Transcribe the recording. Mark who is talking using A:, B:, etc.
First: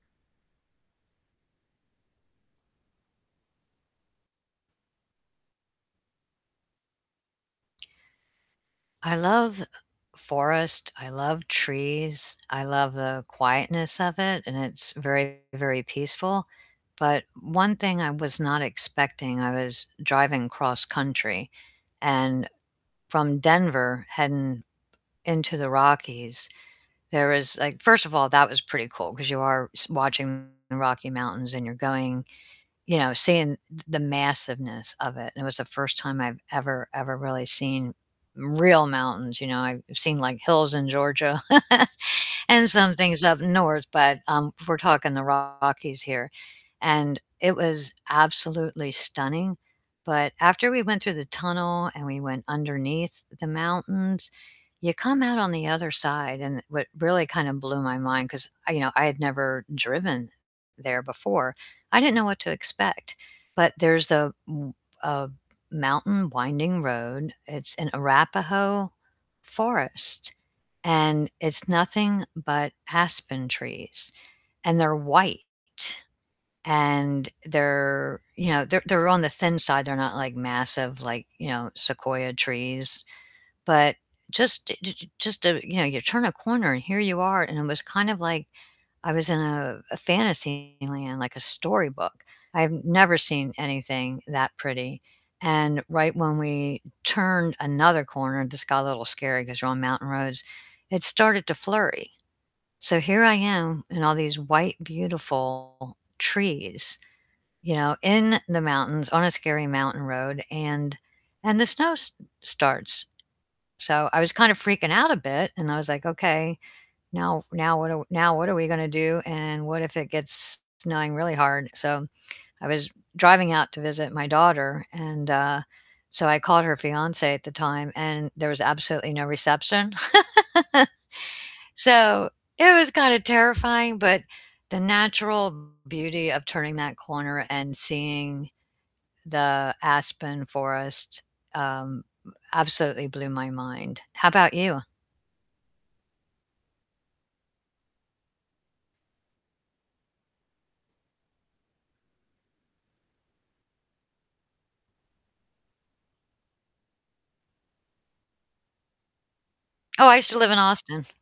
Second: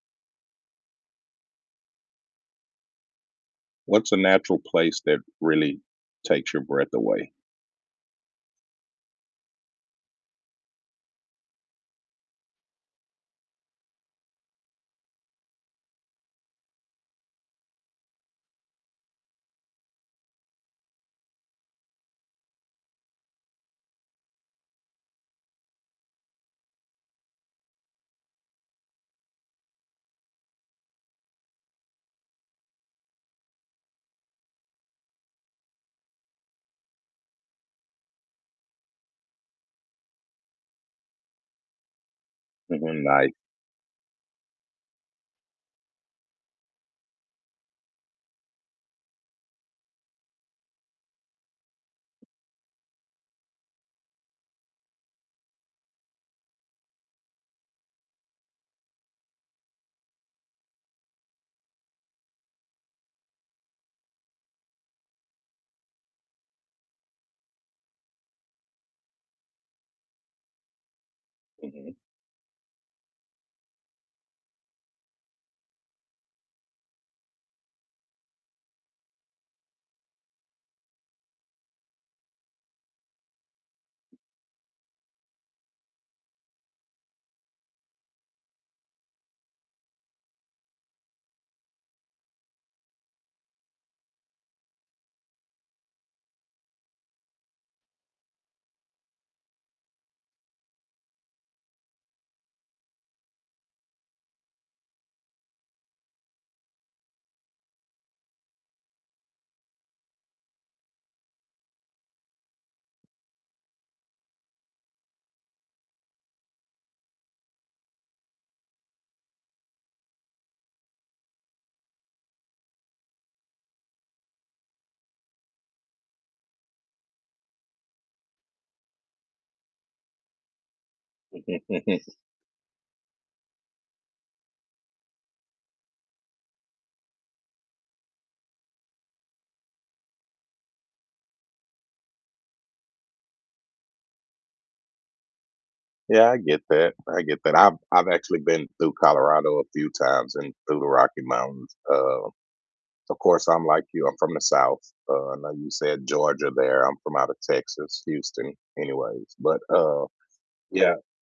A: What's a natural place that really takes your breath away?
B: I love forest, I love trees, I love the quietness of it, and it's very, very peaceful, but one thing I was not expecting, I was driving cross-country and from Denver heading into the Rockies, there was, like first of all, that was pretty cool 'cause you are s watching the Rocky Mountains and you're going you know, seeing th the massiveness of it, and it was the 1st time I've ever, ever really seen real mountains, you know? I've seen, like, hills in Georgia, and some
A: Mhm,
B: things
A: ni
B: up north, but, um, we're talking the Rockies here, and it was absolutely stunning, but after we went through the tunnel and we went underneath the mountains, you come out on the other side, and what really kinda blew my mind 'cause I you know, I had never driven there before, I didn't know what to expect, but there's a m a mountain winding road, it's in Arapahoe Forest, and it's
A: Mhm.
B: nothing but aspen trees, and they're white, and they're, you know they're they're on the thin side, they're not, like, massive like, you know, sequoia trees, but just j just a you know, you turn a corner, and here you are, and it was kind of like I was in a a fantasy land, like a storybook. I've never seen anything that pretty, and right when we turned another corner this got a little scary 'cause you're on mountain roads, it started to flurry, so here I am in all these white, beautiful trees, you know, in the mountains on a scary mountain road, and and the snow s starts, so I was kind of freaking out a bit, and I was like, "Okay, now now what do w now what are we gonna do, and what if it gets snowing really hard?" so, I was driving out to visit my daughter, and, uh, so I called her fiancé at the time, and there was absolutely no reception. So it was kinda terrifying, but the natural beauty of turning that corner and seeing the aspen forest, um, absolutely blew my mind, how about you?
A: Yeah, I get that, I get that, I've I've actually been through Colorado a few times and through the Rocky Mountains, uh, of course, I'm like you, I'm from the South, uh, I know you said Georgia there, I'm from out of Texas, Houston anyway, but, uh
B: Oh, I used to live in
A: yeah.
B: Austin.